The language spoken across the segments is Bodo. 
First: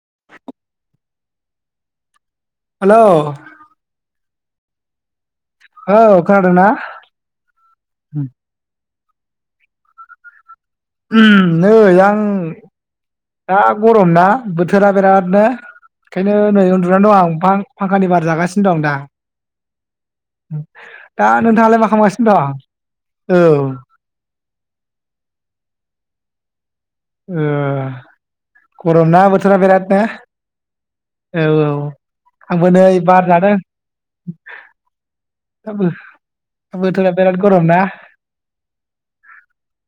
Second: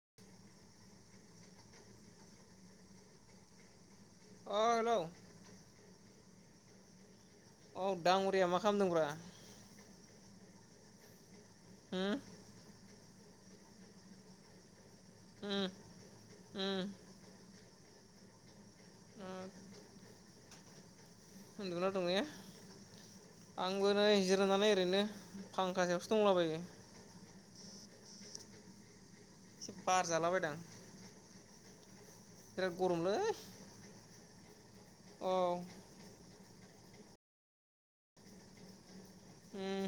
[inaudible] हेलौ अ हेलौ औ खानादों ना? औ दाङरिया मा खालामदोंब्रा? होम नै होम आं दा गरम ना बोथो थोरा बिरादनो उम ओंखायनो नै उम उन्दुनानै दं आं [unintelligible] फांखानि बार जागासिनो दं दा। दा नोंथाङालाय मा उन्दुना दं ने खालामगासिनो औ आंबो नै जिरायनानै ओरैनो फांखा सायावसो दंलाबायो [unintelligible] गरम ना बोथोरा एसे बिराद नो बार जालाबायदां औ औ। [unintelligible] आंबो बिराद नै गरमलै बार जादों औ [unintelligible] बोथोरा बिराद गरम ना? ओम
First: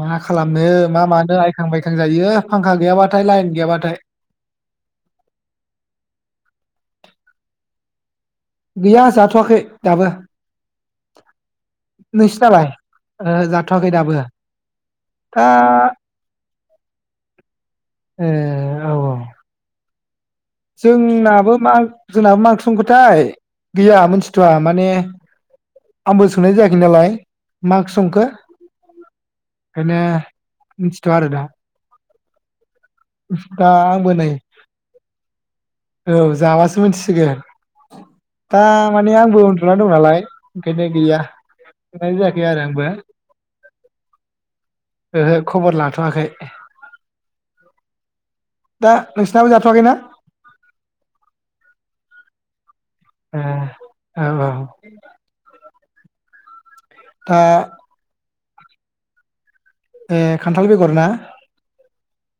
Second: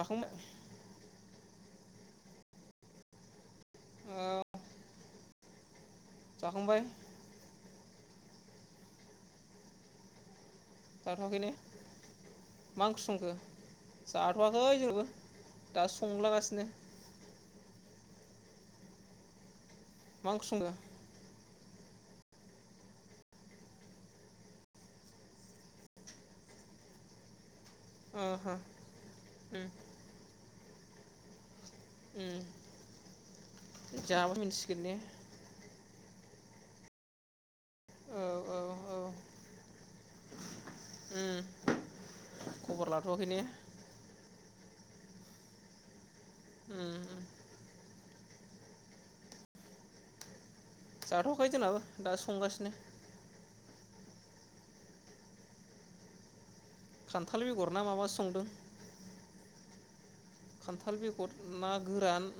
मा खालामनो मा मानो थांबाय थांजायो फांखा गैयाबाथाय लाइन गैयाबाथाय। औ जाखांबाय गैया जाथ'वाखै दाबो। जाथ'आखैनो नोंसिनालाय मा ओंख्रि ओ संखो जाथ'वाखै दाबो जाथ'वाखै जोंहाबो दा दासो संलागासिनो। ओ औ औ। मा ओंख्रि संखो जोंनाबो मा जोंनाबो मा ओंख्रि संखोथाय गैया मोनथिथ'आ माने आंबो सोंनाय जायाखै नालाय। मा ओंख्रि ओ संखो हो उम खायनो मिथिथ'वा आरो दा। उम [unintelligible] दा आंबो नै जाबा मिथिसिगोन ने औ जाबासो मिन्थिसिगोन। औ औ दा औ माने आंबो उन्दुनानै दं नालाय ओंखायनो गैया उम जानाय जायाखै आरो आंबो। खबर लाथ'वाखै ने ओहो खबर लाथ'वाखै। उम उम दा नोंसिनाबो जाथ'वाखैना? जाथ'खै जोंनाबो दासो संगासिनो। ए औ औ दा खान्थाल बेगर ना माबासो संदों। खान्थाल बेगर ना गोरान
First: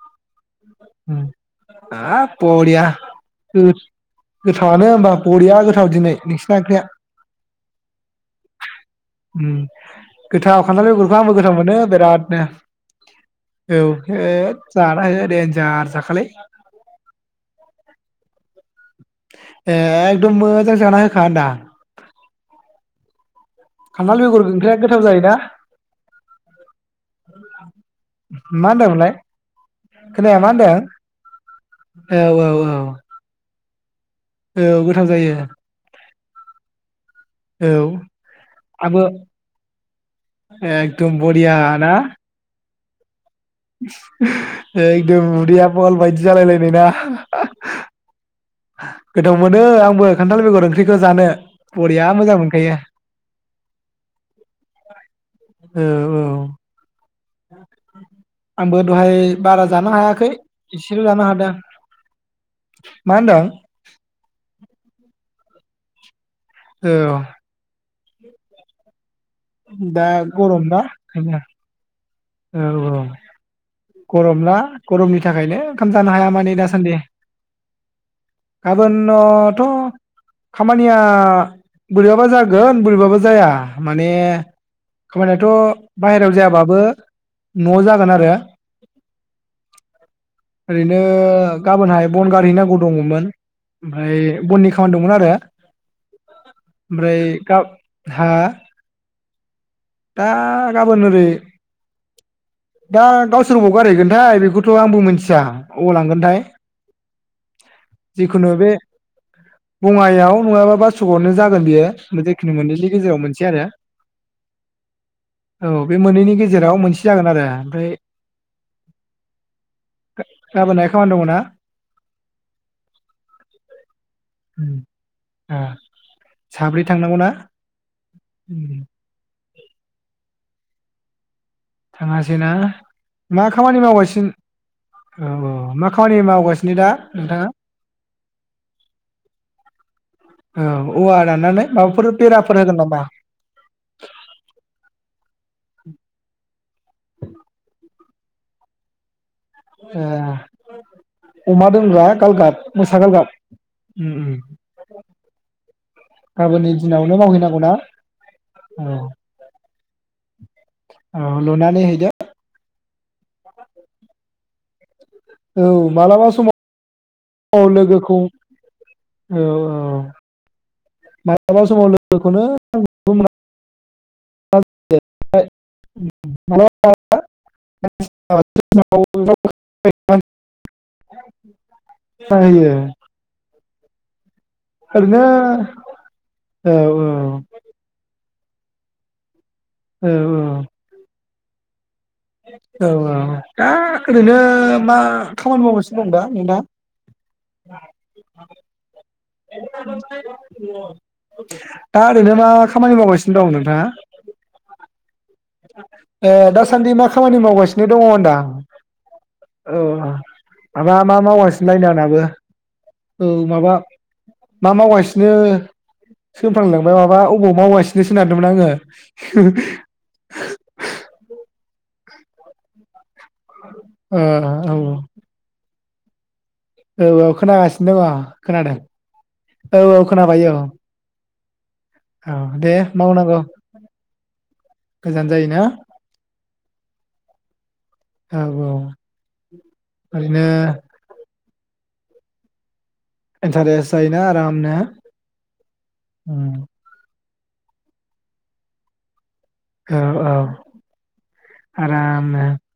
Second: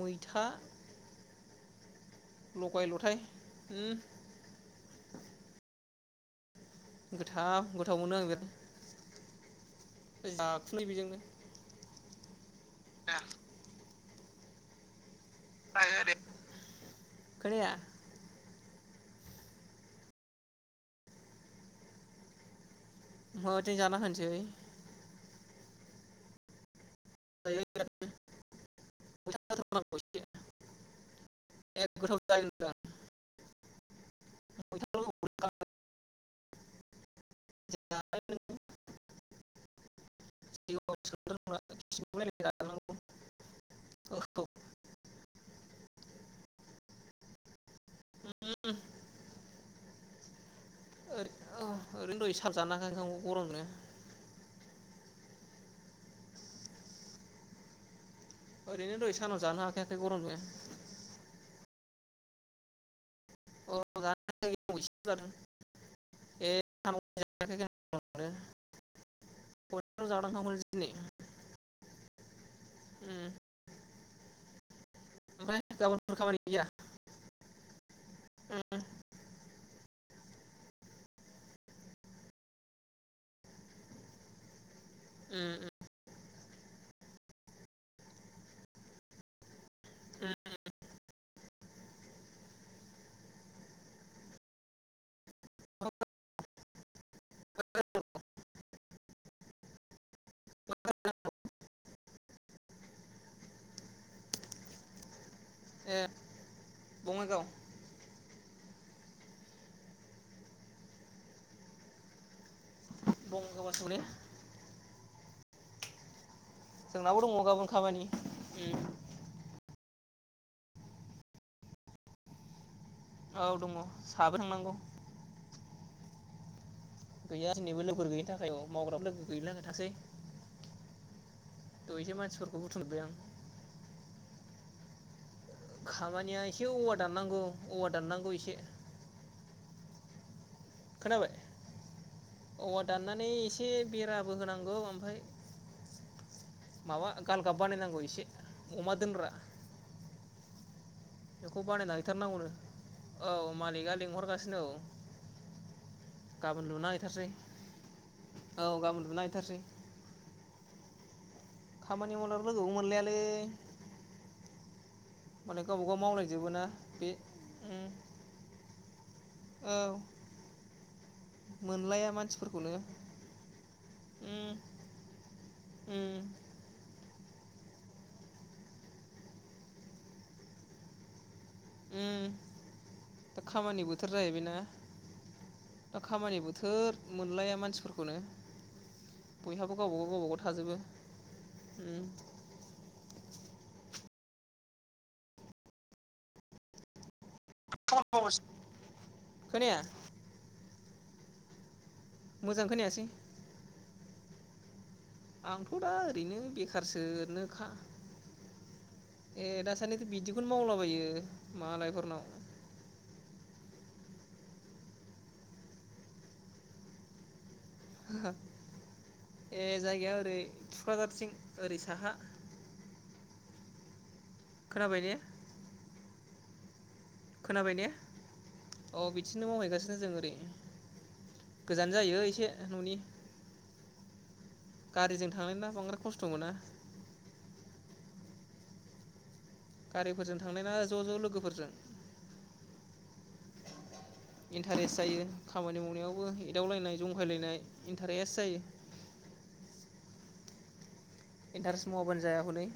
मै था उम हाब बरिया लथाय गोथ उम गोथावानो होमबा बरिया गोथाव दिनै। नोंस ओंख्रिया गोथाव गोथाव मोनो आं बिराद उम गोथाव जाखुलै खान्थाल बेगुरखौ बेजोंनो आंबो गोथाव मोनो बिरादनो औ ओ जानाय होदे दार जाखालै खोनाया एगदम मोजां जाना होखा होन्दां माबाथिं जाना खान्थाल होनोसै बेगर ओंख्रिया गोथाव जायो ना? [inaudible] मा होन्दोंमोनलाय? खोनाया मा होनदों गोथाव जायो औ औ औ औ गोथाव जायो ओ औ आबो एकदम बरिया ना? थांनांग' [unintelligible] ओइ गोब उदैयाब बल बायदि जालायलायना‌ गोथाव मोनो आं बो खान्थाल बेगर ओंख ओर औ ओरै दहय सारजाना जों गरम मोनो। औ औ आंबो ओरैनो दहाय सानाव बारा जानो हाखायाखै हायाखै गरमनो एसेल' जानो हादों। मा होनदों? गरमदो जानो हायाखै आंबो एसेल' जादों। [unintelligible] ए औ [unintelligible] [inaudible] दा खनसेल' जाबाय ओंखामखौनो गरम दा। दिनै औ औ। उम गरमना। गरमनि थाखायनो ओमफ्राय ओंखाम जानो गाबोनफोर हाया खामानि माने गैया दासान्दि उम गाबोन ओम खामानिया बोरैबाबा जागोन बोरैबाबो जाया माने। खामानियाथ' उम बाहेरायाव जाया बो। न' जागोन आरो उम ओरैनो गाबोनहाय बन गारहैनांगौ दङमोन ओमफ्राय बननि खामानि दंमोन आरो ओमफ्राय गाबोन हा। दा गाबोन ओरै दा गावसोर बबाव गारहैगोनथाय बेखौथ' आंबो मोनथि आबाव ए लांगोनथाय बङाइगाव [unintelligible] जिखुनु बे बङायाव नङाबा बासुगाआवनो जागोन बेयो। जिखुनो मोननैनि गेजेराव मोनसे आरो। बङाइगावआसो ने औ बे मोनैनि गेजेराव। मोनसे जोंनाबो जागोन दङ आरो गाबोन ओमफ्राय खामानि गाबोनहाय खामानि दङ ना। ओ दंङ [unintelligible] ओ साब्रै थांनांगौना [unintelligible] [inaudible] दहाय एसे थाङासै ना मानसिफोरखौ बुथुमबाय आं मा खामानि मावगासिनो। औ औ मा खामानि खामानिया एसे मावगासिनो दा औवा दाननांगौ नोंथाङा औवा दाननांगौ एसे औ औवा खोनाबाय दाननानै माबाफोर बेराफोर होगोन औवा नामा दाननानै एसे बेराबो होनांगौ ओमफफ्राय माबा गालगाब बानाय नांगौ इसे अमादोनग्रा ओ बेखौ अमा बानायना दोनग्रा हैथारनांगौनो गालगाब मोसा गालगाब औ मालिकआ उम उम लिंहरगासिनो औ गाबोन गाबोननि लुना दिनावनो हैथारसै मावहैनांगौ ना औ गाबोन लुना हैथारसै औ लुनानै हैदो खामानि मावला लोगो मोनल बे औ मालाबा बे समाव औ उम लोगोखौ औ औ मालाबा समाव मोनलाया लोगोखौनो मानसिफोरखौनो होयो ओरैनो औ [unintelligible] उम दा सायो खामानि बोथोर जाहैबाय ना खामानि बोथोर मोनलाया मानसिफोरखौनो बयहाबो गावबा गाव थाजोबो उम औ औ दा ओरैनो मा खामानि मावगासिनो दं दा नोंथां [inaudible] [unintelligible] [unintelligible] दा ओरैनो मा मोजां खामानि खोनायासै मावगासिनो दं नोंथाङा आंथ' दा ओ ओरैनो दासान्दि बेखारसो मा खामानि ओरैनो खा मावगासिनो दङ होनदां ए औ दासान्दिथ' बिदिखौनो माबा मावलाबायो मा मावगासिनो लायनांनाबो मालायफोरनाव औ माबा मा मावगासिनो सोंफ्रांलांबाय माबा आबाव मावगासिनो सो होननो नागेरदोंमोन आङो ए जायगाया ओरै थुक्राझारथिं ओरै साहा [inaudible] अ अ औ औ खोनाबाय ने औ औ खोनाबाय ने खोनागासिनो दङ खोनादों अ बिथिंनो औ मावहैगासिनो औ जों ओरै खोनाबाय औ गोजान जायो औ एसे दे न'नि मावनांगौ गोजान गारिजों थांनाय जायोना ना बांद्राय खस्थ' मोना औ औ गारिफोरजों ओरैनो थांनाय ना ज' ज' लोगोफोरजों इन्टारेस्ट जायोना आरामनो इन्टारेस्ट जायो खामानि मावनायावबो उम, एदावलायनाय ज गेलेनाय इन्टारेस्ट जायो औ औ इन्टारेस्ट मावाबानो जाया आरामनो हनै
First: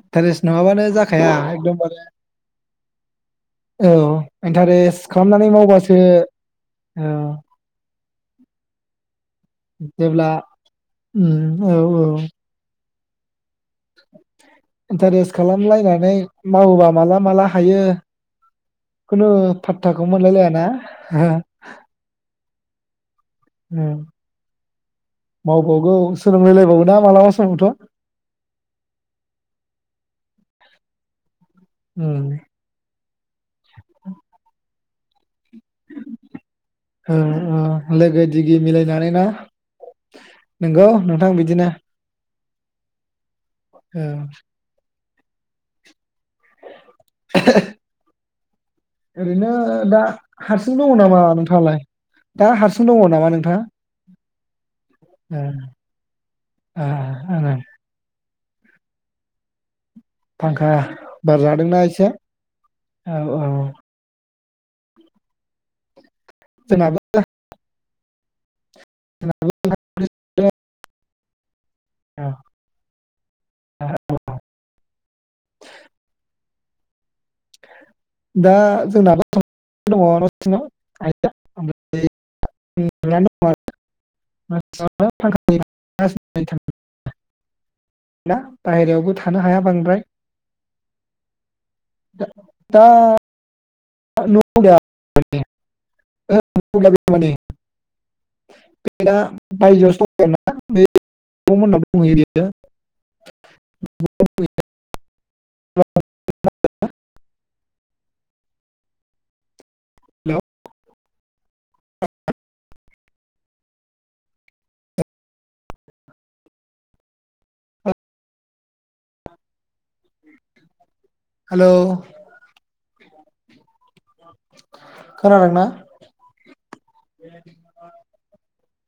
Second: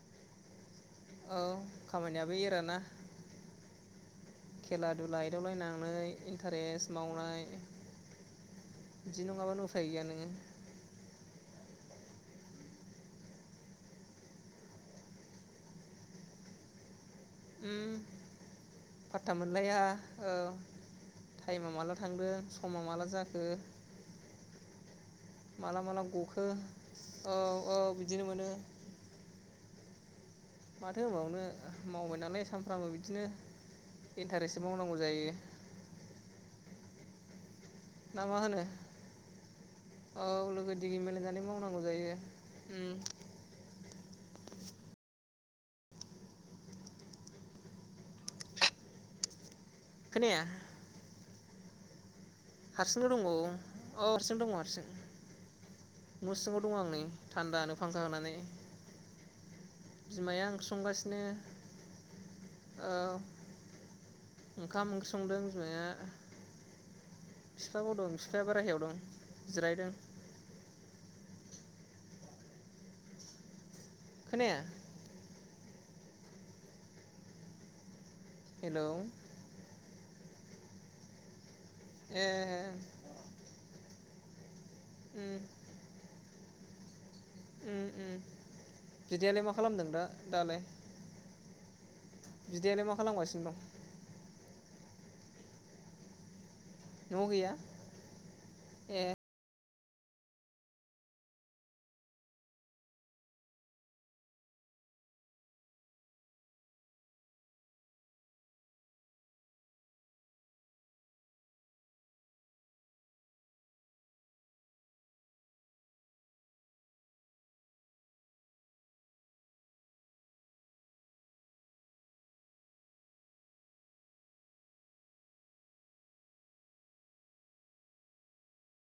इन्टारेस्ट नङाबानो जाखाया औ एकदमबारे खामानियाबो एरोना औ खेला इन्टारेस्ट दुला खालामनानै मावबासो एदावलायनानै इन्टारेस्ट औ मावनाय बिदि नङाबानो उफाय गैया नोङो जेब्ला उम औ औ इन्टारेस्ट खालामलायनानै मावोबा मालाब माला उम हायो फात्ता खुनु मोनलाया फाथथाखौ औ मोनलायलायाना टाइमा माला थांदों समा माला जाख उम माला मावबावगौ माला गखो सोलोंलायलायबावोना मालाबा औ समावथ' औ बिदिनो मोनो माथो होनबावनो मावबाय उम, नालाय सानफ्रामबो बिदिनो इन्टारेस्ट माव नांगौ जायो ओ -ओ ना मा होनो औ लोगो नंगौ दिगि नोंथां मिलायनानै बिदिनो मावनांगौ जायो उम। औ ओरैनो दा खोनाया हारसिं दङ नामा नोंथां? [unintelligible] हारसिंनो दं औ औ हारसिं दङ हारसिं ए नसिंआव दङ आ आं नै आङो थानदानो फांखा होनानै। बिमाया ओंख्रि फांखा संगासिनो बार जादोंना एसे औ -औ ओंखाम ओंख्रि संदों बिमाया जोंनाबो फिफाबो दं बिफाया बारहायाव [unintelligible] जिरायदों औ ओहो खोनाया दा हेलौ [unintelligible] [unintelligible] ए उन्दुनानै दं आरो उम [unintelligible] [unintelligible] उम उम थांला बाहेरायावबो थानो बिदायालाय मा हाया खालामदों बांद्राय दा दालाय बिदायालाय मा खालामगासिनो दं? [inaudible] [unintelligible] बेना न'आव गैया ओमफाय दा बायजोआवसो [unintelligible] बियो हेलौ खोनादों ना?